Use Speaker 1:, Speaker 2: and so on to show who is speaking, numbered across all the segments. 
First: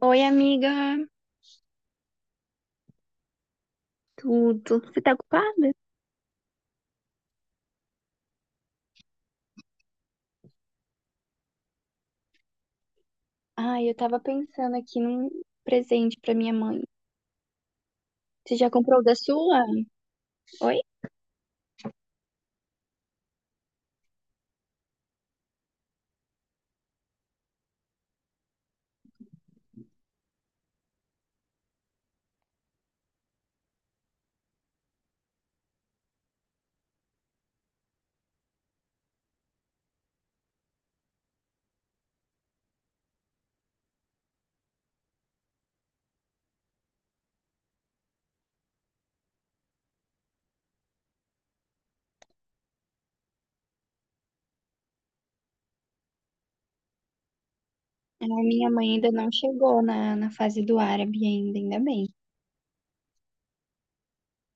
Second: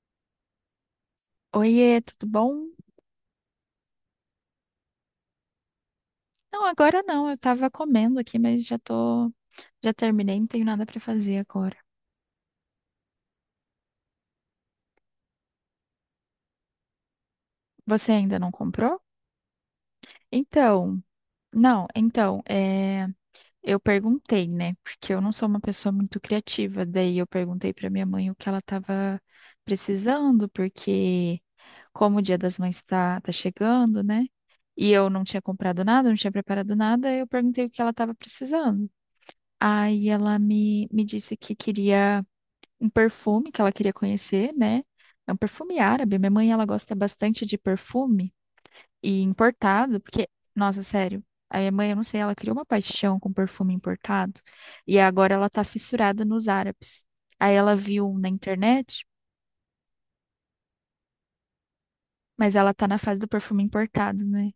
Speaker 1: Oi, amiga.
Speaker 2: Oiê, tudo bom?
Speaker 1: Tudo. Você tá ocupada?
Speaker 2: Não, agora não, eu tava comendo aqui, mas já tô, já terminei, não tenho nada pra fazer agora.
Speaker 1: Ai, eu tava pensando aqui num presente pra minha mãe.
Speaker 2: Você ainda não
Speaker 1: Você já
Speaker 2: comprou?
Speaker 1: comprou o da sua? Oi?
Speaker 2: Então, não, então, eu perguntei, né? Porque eu não sou uma pessoa muito criativa, daí eu perguntei pra minha mãe o que ela tava precisando, porque como o Dia das Mães tá chegando, né? E eu não tinha comprado nada, não tinha preparado nada, eu perguntei o que ela tava precisando. Aí ela me disse que queria um perfume que ela queria conhecer, né? É um perfume árabe. Minha mãe, ela gosta bastante de perfume e importado, porque, nossa, sério, a minha mãe, eu não sei, ela criou uma paixão com perfume importado e agora ela tá fissurada nos árabes. Aí ela viu um
Speaker 1: A
Speaker 2: na
Speaker 1: minha mãe
Speaker 2: internet,
Speaker 1: ainda não chegou na fase do árabe ainda, ainda bem.
Speaker 2: mas ela tá na fase do perfume importado, né?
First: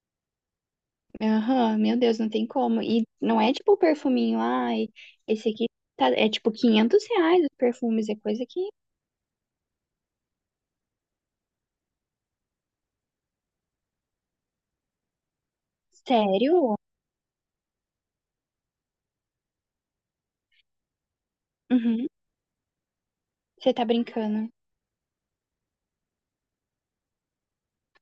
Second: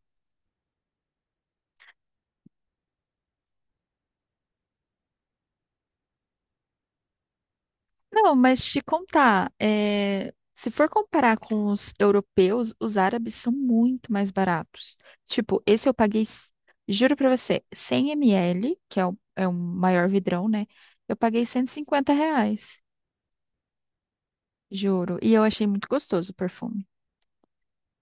Speaker 1: Aham, meu Deus, não tem como. E não é tipo o perfuminho, ai, esse aqui tá, é tipo R$ 500 os perfumes, é
Speaker 2: Não,
Speaker 1: coisa que...
Speaker 2: mas te contar, se for comparar com os europeus, os árabes são muito mais baratos. Tipo, esse eu paguei,
Speaker 1: Sério?
Speaker 2: juro pra você, 100 ml, que é é o maior vidrão, né? Eu paguei cento e
Speaker 1: Uhum,
Speaker 2: cinquenta reais,
Speaker 1: você tá brincando.
Speaker 2: juro. E eu achei muito gostoso o perfume.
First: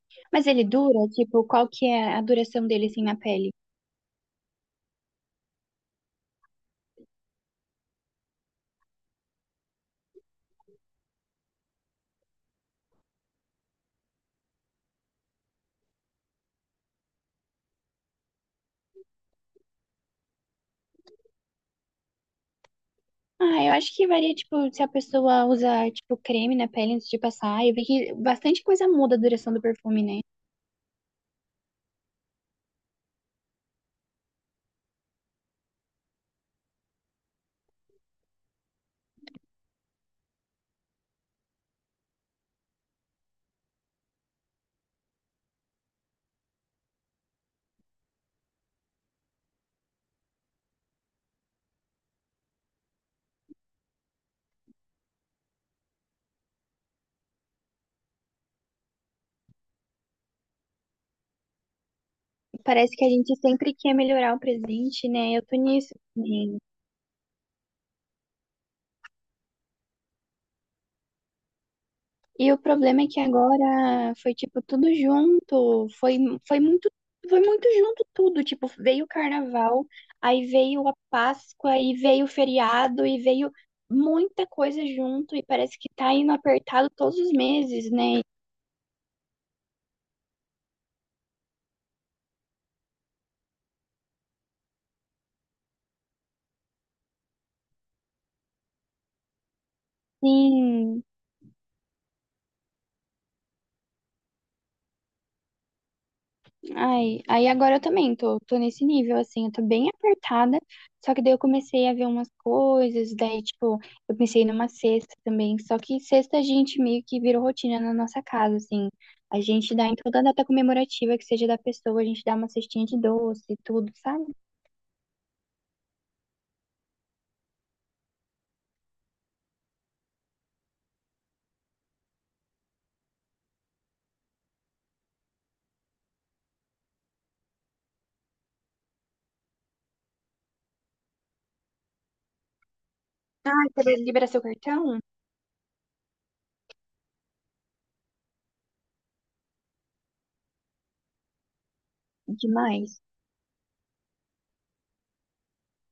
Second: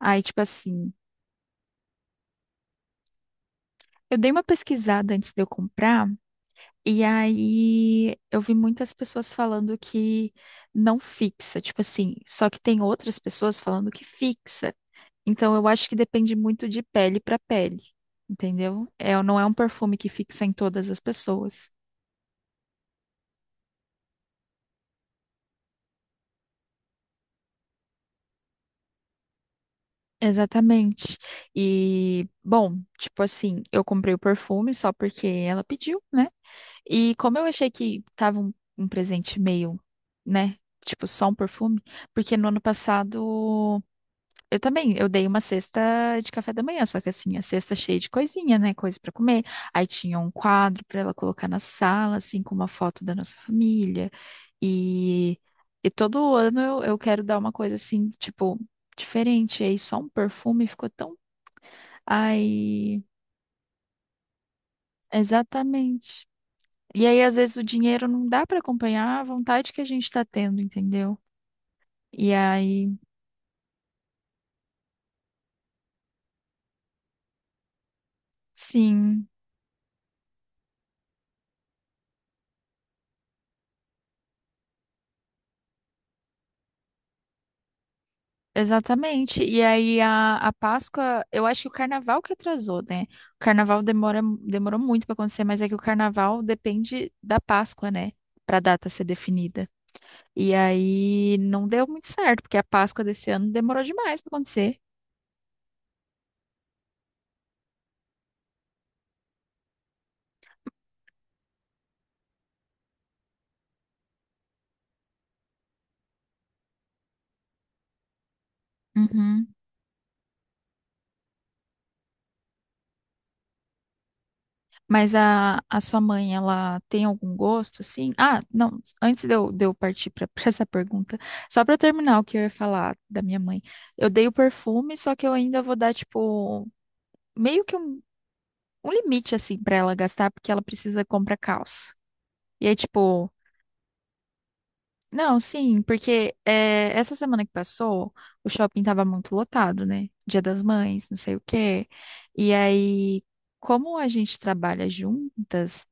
Speaker 2: Aí, tipo
Speaker 1: Mas ele
Speaker 2: assim,
Speaker 1: dura? Tipo, qual que é a duração dele assim na pele?
Speaker 2: eu dei uma pesquisada antes de eu comprar, e aí eu vi muitas pessoas falando que não fixa. Tipo assim, só que tem outras pessoas falando que fixa. Então, eu acho que depende muito de pele para pele, entendeu? É, não é um perfume que fixa em todas as pessoas.
Speaker 1: Ah, eu acho que varia, tipo, se a pessoa usa, tipo, creme na pele antes de passar. Eu vi que bastante coisa muda a duração do perfume, né?
Speaker 2: Exatamente. E, bom, tipo assim, eu comprei o perfume só porque ela pediu, né? E como eu achei que tava um presente meio, né? Tipo, só um perfume, porque no ano passado eu também, eu dei uma cesta de café da manhã, só que assim, a cesta cheia de coisinha, né? Coisa pra comer. Aí tinha um quadro pra ela colocar na sala, assim, com uma foto da nossa família. E, e todo ano eu quero dar uma coisa assim, tipo, diferente. E aí só um perfume ficou tão.
Speaker 1: Parece
Speaker 2: Aí,
Speaker 1: que a gente sempre quer melhorar o presente, né? Eu tô nisso.
Speaker 2: exatamente. E aí, às vezes, o dinheiro não dá pra acompanhar a vontade que a gente tá tendo, entendeu? E
Speaker 1: E o
Speaker 2: aí,
Speaker 1: problema é que agora foi tipo tudo junto, foi muito, foi muito junto tudo, tipo, veio o
Speaker 2: sim.
Speaker 1: carnaval, aí veio a Páscoa, e veio o feriado, e veio muita coisa junto, e parece que tá indo apertado todos os meses, né?
Speaker 2: Exatamente. E aí a Páscoa, eu acho que o carnaval que atrasou, né? O carnaval demorou muito para acontecer, mas é que o carnaval depende da Páscoa, né? Para a data ser definida. E
Speaker 1: Sim.
Speaker 2: aí não deu muito certo, porque a Páscoa desse ano demorou demais para acontecer.
Speaker 1: Ai, aí agora eu também tô nesse nível, assim, eu tô bem apertada, só que daí eu comecei a ver umas coisas, daí, tipo, eu pensei numa cesta também, só que cesta a gente meio que virou rotina na nossa casa, assim, a
Speaker 2: Uhum.
Speaker 1: gente dá em toda data comemorativa que seja da pessoa, a gente dá uma cestinha de doce e tudo, sabe?
Speaker 2: Mas a sua mãe, ela tem algum gosto, assim? Ah, não, antes de de eu partir para essa pergunta, só para terminar o que eu ia falar da minha mãe. Eu dei o perfume, só que eu ainda vou dar, tipo, meio que um um limite assim pra ela gastar, porque ela precisa comprar calça. E aí, tipo,
Speaker 1: Ah, você libera seu cartão?
Speaker 2: não, sim, porque essa semana que passou, o shopping tava muito lotado, né? Dia das Mães, não sei o quê. E
Speaker 1: Demais.
Speaker 2: aí, como a gente trabalha juntas,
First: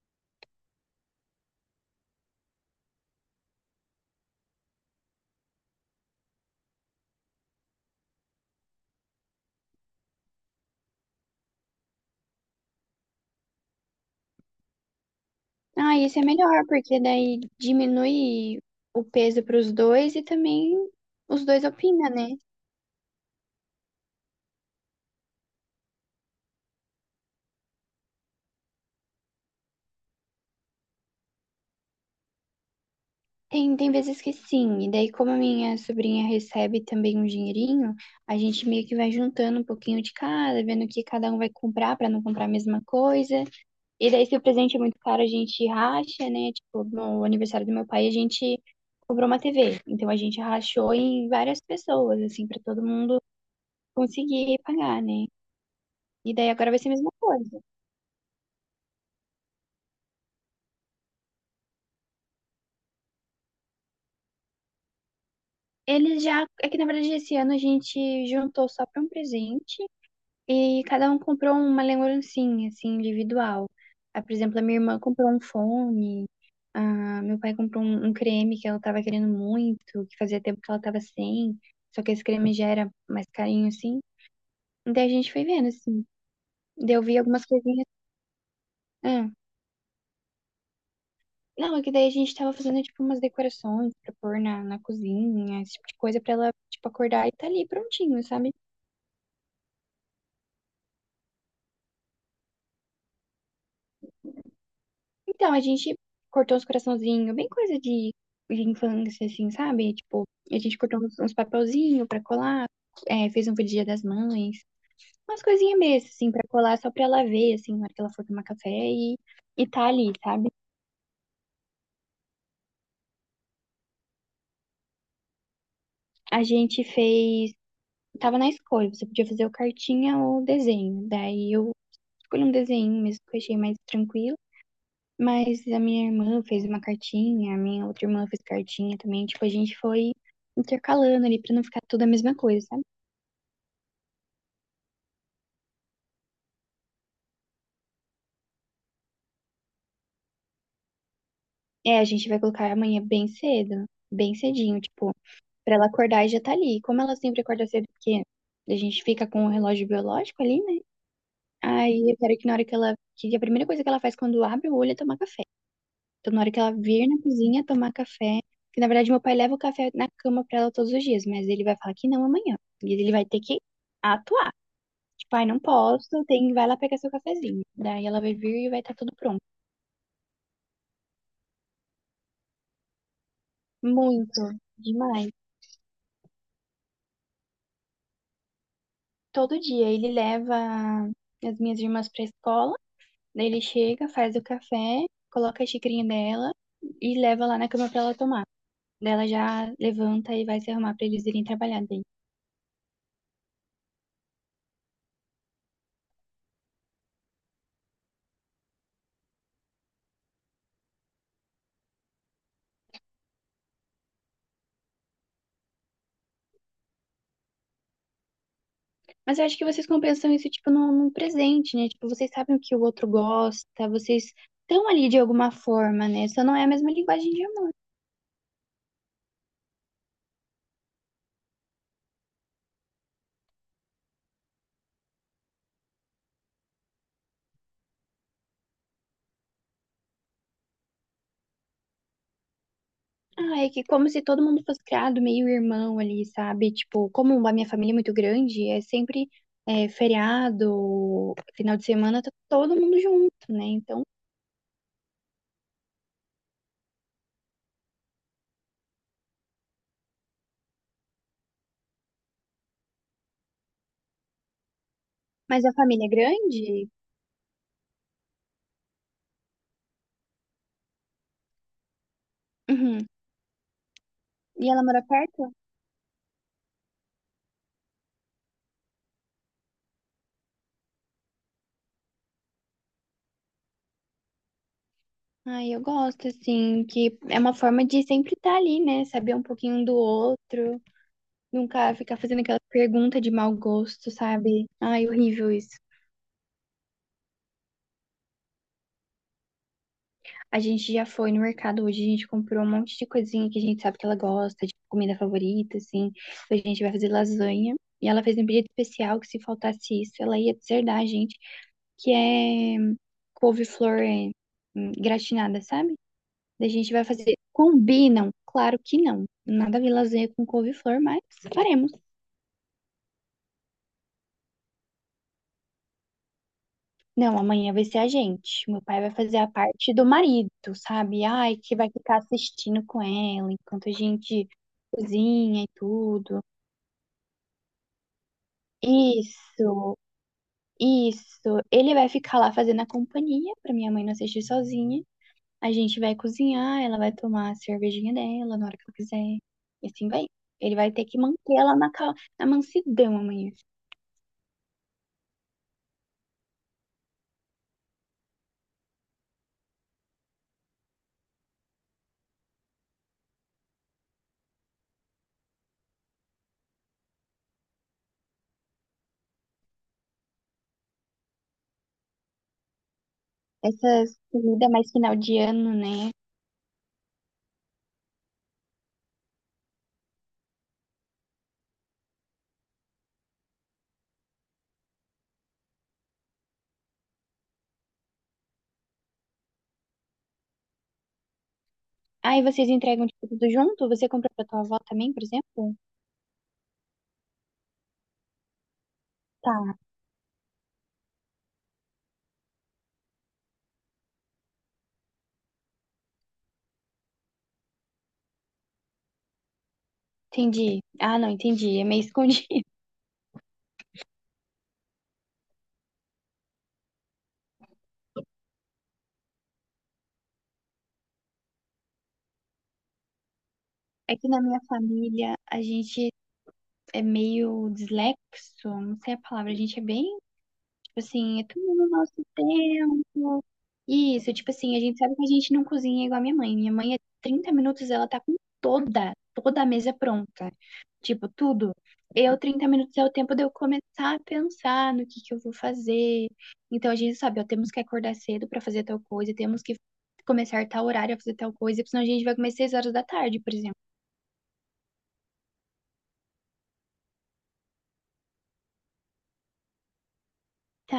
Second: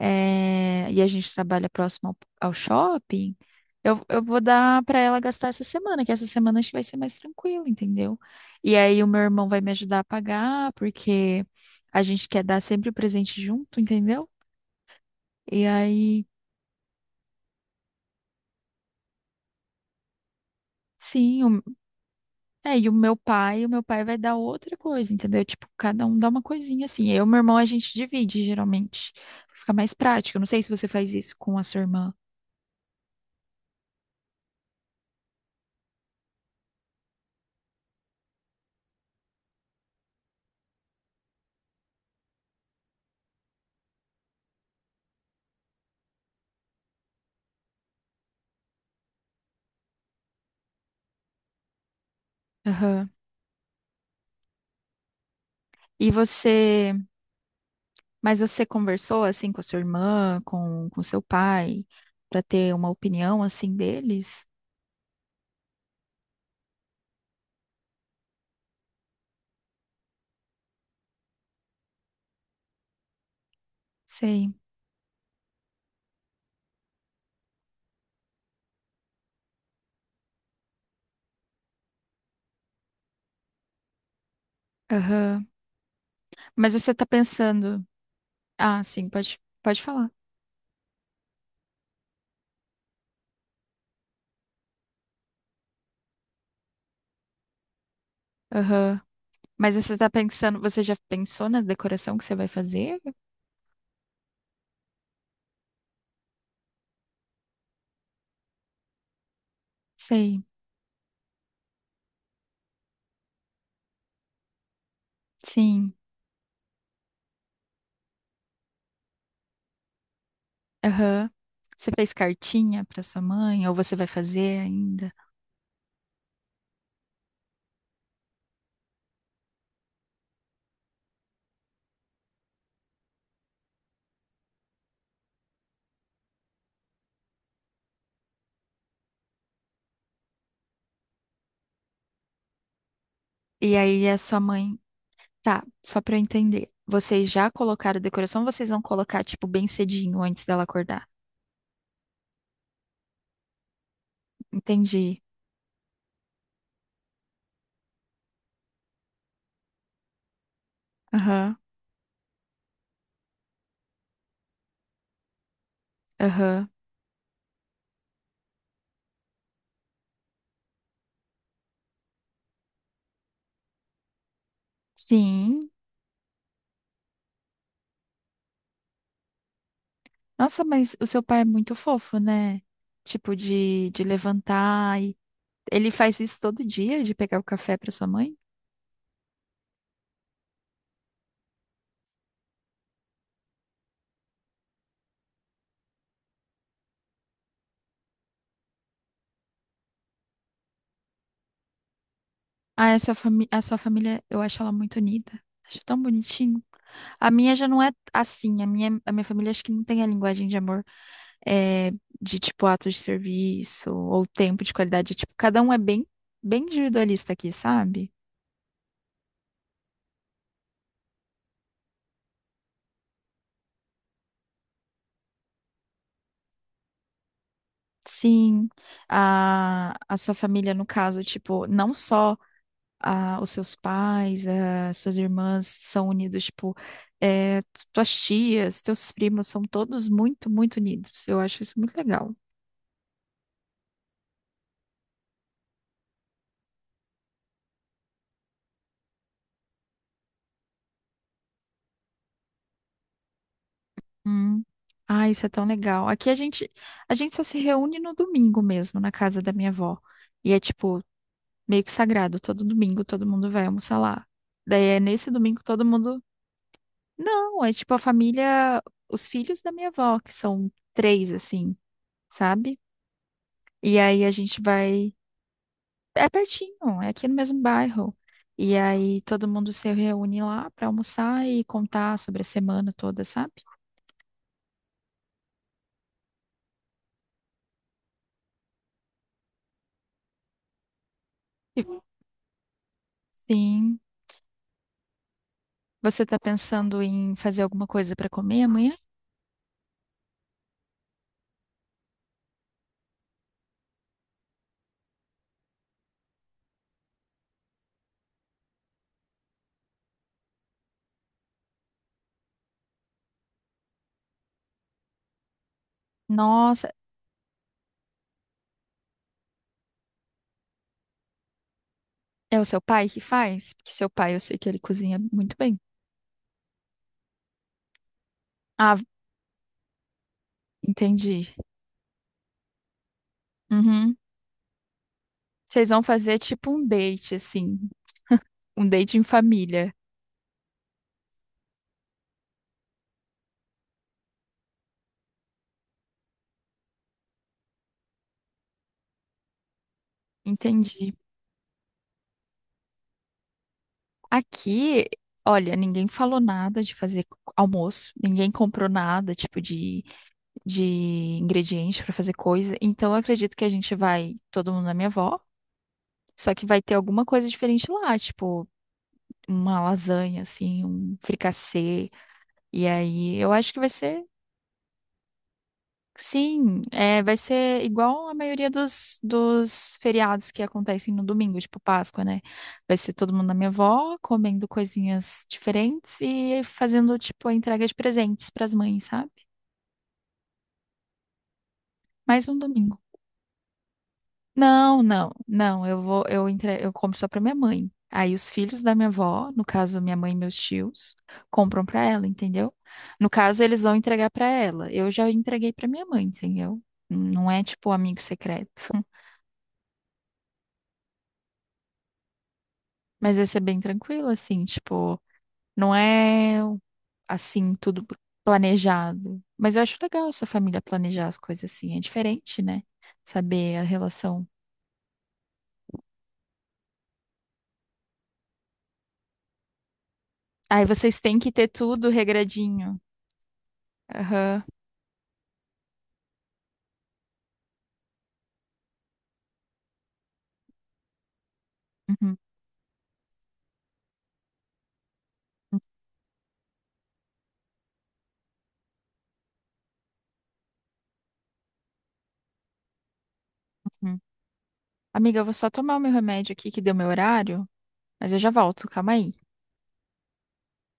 Speaker 2: e a gente trabalha próximo ao shopping, eu vou dar pra ela gastar essa semana, que essa semana acho que vai ser mais tranquilo, entendeu? E aí o meu irmão vai me ajudar a pagar, porque a gente quer dar sempre o presente junto, entendeu? E
Speaker 1: Ah, isso é
Speaker 2: aí,
Speaker 1: melhor, porque daí diminui o peso para os dois e também
Speaker 2: sim,
Speaker 1: os dois
Speaker 2: o-
Speaker 1: opinam, né?
Speaker 2: é, e o meu pai vai dar outra coisa, entendeu? Tipo, cada um dá uma coisinha assim. Eu e meu irmão a gente divide geralmente. Fica mais prático. Eu não sei se você faz isso com a sua irmã.
Speaker 1: Tem vezes que sim, e daí como a minha sobrinha recebe também um dinheirinho, a gente meio que vai juntando um pouquinho de cada, vendo o que cada um vai comprar para não comprar a mesma coisa. E daí se o presente é muito caro, a gente racha, né? Tipo, no aniversário do meu pai, a gente comprou uma TV. Então a gente rachou em várias pessoas, assim, para todo
Speaker 2: Aham.
Speaker 1: mundo conseguir pagar, né?
Speaker 2: E
Speaker 1: E daí agora vai ser a
Speaker 2: você,
Speaker 1: mesma coisa.
Speaker 2: mas você conversou assim com a sua irmã, com seu pai, pra ter uma opinião assim deles?
Speaker 1: Eles já, é que na verdade esse ano a gente juntou só para um presente. E cada um comprou uma lembrancinha, assim, individual. Ah, por
Speaker 2: Sei.
Speaker 1: exemplo, a minha irmã comprou um fone, ah, meu pai comprou um creme que ela tava querendo muito, que fazia tempo que ela tava sem, só que esse creme já era mais carinho, assim. E daí a gente foi
Speaker 2: Aham.
Speaker 1: vendo, assim.
Speaker 2: Mas você
Speaker 1: Daí eu
Speaker 2: tá
Speaker 1: vi algumas
Speaker 2: pensando,
Speaker 1: coisinhas.
Speaker 2: ah, sim,
Speaker 1: Ah,
Speaker 2: pode falar.
Speaker 1: não, é que daí a gente tava fazendo, tipo, umas decorações pra pôr na cozinha, esse tipo de coisa pra ela, tipo, acordar e tá ali prontinho, sabe?
Speaker 2: Aham. Mas você tá pensando, você já pensou na decoração que você vai fazer?
Speaker 1: Então, a gente cortou uns coraçãozinhos, bem coisa de infância, assim, sabe? Tipo,
Speaker 2: Sei.
Speaker 1: a gente cortou uns papelzinhos pra colar, fez um pro Dia das Mães, umas coisinhas
Speaker 2: Sim,
Speaker 1: mesmo, assim, pra colar só pra ela ver, assim, na hora que ela for tomar café e tá ali, sabe?
Speaker 2: aham. Você fez cartinha para sua mãe, ou você vai fazer ainda?
Speaker 1: A gente fez. Tava na escolha, você podia fazer o cartinha ou o desenho. Daí eu escolhi um desenho mesmo que eu achei mais tranquilo. Mas a minha irmã fez uma cartinha, a minha outra irmã fez cartinha também. Tipo, a gente foi intercalando ali pra não ficar tudo a mesma coisa, sabe?
Speaker 2: E aí a sua mãe, tá, só para eu entender. Vocês já colocaram decoração, ou vocês vão colocar tipo bem cedinho antes dela acordar?
Speaker 1: É, a gente vai colocar amanhã bem cedo, bem cedinho, tipo,
Speaker 2: Entendi.
Speaker 1: pra ela acordar e já tá ali. Como ela sempre acorda cedo, porque a gente fica com o relógio biológico ali, né?
Speaker 2: Aham,
Speaker 1: Aí eu quero que na hora que ela. Que a primeira coisa que ela faz quando abre o olho é tomar café. Então, na hora que
Speaker 2: aham.
Speaker 1: ela vir na cozinha tomar café. Que na verdade meu pai leva o café na cama pra ela todos os dias, mas ele vai falar que não amanhã. E ele vai ter que atuar. Tipo, ai, não
Speaker 2: Sim.
Speaker 1: posso, tem, vai lá pegar seu cafezinho. Daí ela vai vir e vai estar tudo pronto.
Speaker 2: Nossa, mas o seu pai é muito fofo, né? Tipo de
Speaker 1: Muito,
Speaker 2: levantar e
Speaker 1: demais.
Speaker 2: ele faz isso todo dia de pegar o café para sua mãe?
Speaker 1: Todo dia ele leva as minhas irmãs pra escola, daí ele chega, faz o café, coloca a xicrinha dela e leva lá na cama pra ela tomar. Daí ela já levanta e vai se arrumar pra eles irem trabalhar daí.
Speaker 2: Ah, a sua fami... a sua família, eu acho ela muito unida. Acho tão bonitinho. A minha já não é assim. A minha família acho que não tem a linguagem de amor é, de tipo ato de serviço ou tempo de qualidade. Tipo, cada um é bem, bem individualista aqui, sabe?
Speaker 1: Mas eu acho que vocês compensam isso, tipo, num presente, né? Tipo, vocês sabem o que o outro gosta, vocês estão ali de alguma forma, né? Só não é a mesma linguagem de.
Speaker 2: Sim, a sua família, no caso, tipo, não só os seus pais, as suas irmãs são unidos, tipo, é, tuas tias, teus primos são todos muito unidos. Eu acho isso muito legal.
Speaker 1: Ah, é que como se todo mundo fosse criado meio irmão ali, sabe? Tipo, como a minha família é muito grande, é sempre feriado, final de semana, tá todo mundo junto, né? Então,
Speaker 2: Hum. Ah, isso é tão legal. Aqui a gente só se reúne no domingo mesmo, na casa da minha avó. E é tipo, meio que sagrado. Todo domingo todo mundo vai almoçar lá. Daí é nesse domingo
Speaker 1: mas a
Speaker 2: todo
Speaker 1: família é
Speaker 2: mundo.
Speaker 1: grande?
Speaker 2: Não, é tipo a família, os filhos da minha avó, que são três, assim, sabe?
Speaker 1: Uhum.
Speaker 2: E aí a gente
Speaker 1: E ela mora
Speaker 2: vai.
Speaker 1: perto?
Speaker 2: É pertinho, é aqui no mesmo bairro. E aí todo mundo se reúne lá pra almoçar e contar sobre a semana toda, sabe?
Speaker 1: Ai, eu gosto, assim, que é uma forma de sempre estar ali, né? Saber um pouquinho um do outro, nunca
Speaker 2: E-
Speaker 1: ficar fazendo aquela pergunta de mau
Speaker 2: Sim.
Speaker 1: gosto, sabe? Ai, horrível isso.
Speaker 2: Você está pensando em fazer alguma coisa para comer amanhã?
Speaker 1: A gente já foi no mercado hoje, a gente comprou um monte de coisinha que a gente sabe que ela gosta, de comida favorita, assim. Hoje a gente vai fazer lasanha. E ela fez um pedido especial que se faltasse isso, ela ia deserdar a gente, que é couve-flor gratinada, sabe? Daí a
Speaker 2: Nossa,
Speaker 1: gente vai fazer. Combinam? Claro que não. Nada a ver lasanha com couve-flor, mas faremos.
Speaker 2: é o seu pai que faz? Porque seu pai, eu sei que ele cozinha muito bem.
Speaker 1: Não, amanhã vai ser a gente. Meu
Speaker 2: Ah,
Speaker 1: pai vai fazer a parte do marido, sabe?
Speaker 2: entendi.
Speaker 1: Ai, que vai ficar assistindo com ela enquanto a
Speaker 2: Uhum.
Speaker 1: gente cozinha e
Speaker 2: Vocês vão fazer
Speaker 1: tudo.
Speaker 2: tipo um date, assim, um date em família.
Speaker 1: Isso, isso. Ele vai ficar lá fazendo a companhia pra minha mãe não assistir sozinha. A gente vai cozinhar, ela vai tomar a cervejinha dela na hora que ela quiser. E assim vai. Ele vai ter
Speaker 2: Entendi.
Speaker 1: que manter ela na, na mansidão amanhã.
Speaker 2: Aqui, olha, ninguém falou nada de fazer almoço, ninguém comprou nada, tipo de ingredientes para fazer coisa. Então, eu acredito que a gente vai, todo mundo na minha avó, só que vai ter alguma coisa diferente lá, tipo uma lasanha, assim, um fricassê. E aí, eu acho que vai
Speaker 1: Essas
Speaker 2: ser,
Speaker 1: comidas mais final de ano, né?
Speaker 2: sim, vai ser igual a maioria dos feriados que acontecem no domingo, tipo Páscoa, né? Vai ser todo mundo na minha avó, comendo coisinhas diferentes e fazendo, tipo, a entrega de presentes para as mães, sabe?
Speaker 1: Aí
Speaker 2: Mais um
Speaker 1: vocês
Speaker 2: domingo.
Speaker 1: entregam tipo, tudo junto? Você compra pra tua avó
Speaker 2: Não,
Speaker 1: também, por
Speaker 2: não,
Speaker 1: exemplo?
Speaker 2: não. Eu vou, eu entre, eu compro só pra minha mãe. Aí os filhos da minha avó, no
Speaker 1: Tá,
Speaker 2: caso minha mãe e meus tios, compram pra ela, entendeu? No caso eles vão entregar pra ela. Eu já entreguei pra minha mãe, entendeu? Não é tipo amigo secreto.
Speaker 1: entendi. Ah, não, entendi. É meio escondido.
Speaker 2: Mas esse é bem tranquilo, assim, tipo, não é assim tudo planejado. Mas eu acho legal sua família planejar as coisas assim, é diferente, né? Saber a
Speaker 1: É que na
Speaker 2: relação.
Speaker 1: minha família a gente é meio dislexo, não sei a palavra, a gente é bem,
Speaker 2: Aí
Speaker 1: tipo
Speaker 2: vocês têm
Speaker 1: assim, é
Speaker 2: que ter
Speaker 1: tudo no
Speaker 2: tudo
Speaker 1: nosso
Speaker 2: regradinho.
Speaker 1: tempo. Isso, tipo
Speaker 2: Aham.
Speaker 1: assim, a gente sabe que a gente não cozinha igual a minha mãe. Minha mãe, é 30 minutos, ela tá com toda a mesa pronta. Tipo, tudo.
Speaker 2: Uhum.
Speaker 1: Eu, 30 minutos é o tempo de eu começar a pensar no que eu vou fazer. Então, a gente sabe, ó, temos que acordar cedo pra fazer tal coisa, temos que começar tal horário a fazer tal coisa, porque senão a gente vai comer 6 horas da tarde, por exemplo.
Speaker 2: Uhum. Amiga, eu vou só tomar o meu remédio aqui que deu meu horário, mas eu já volto, calma aí.
Speaker 1: Tá,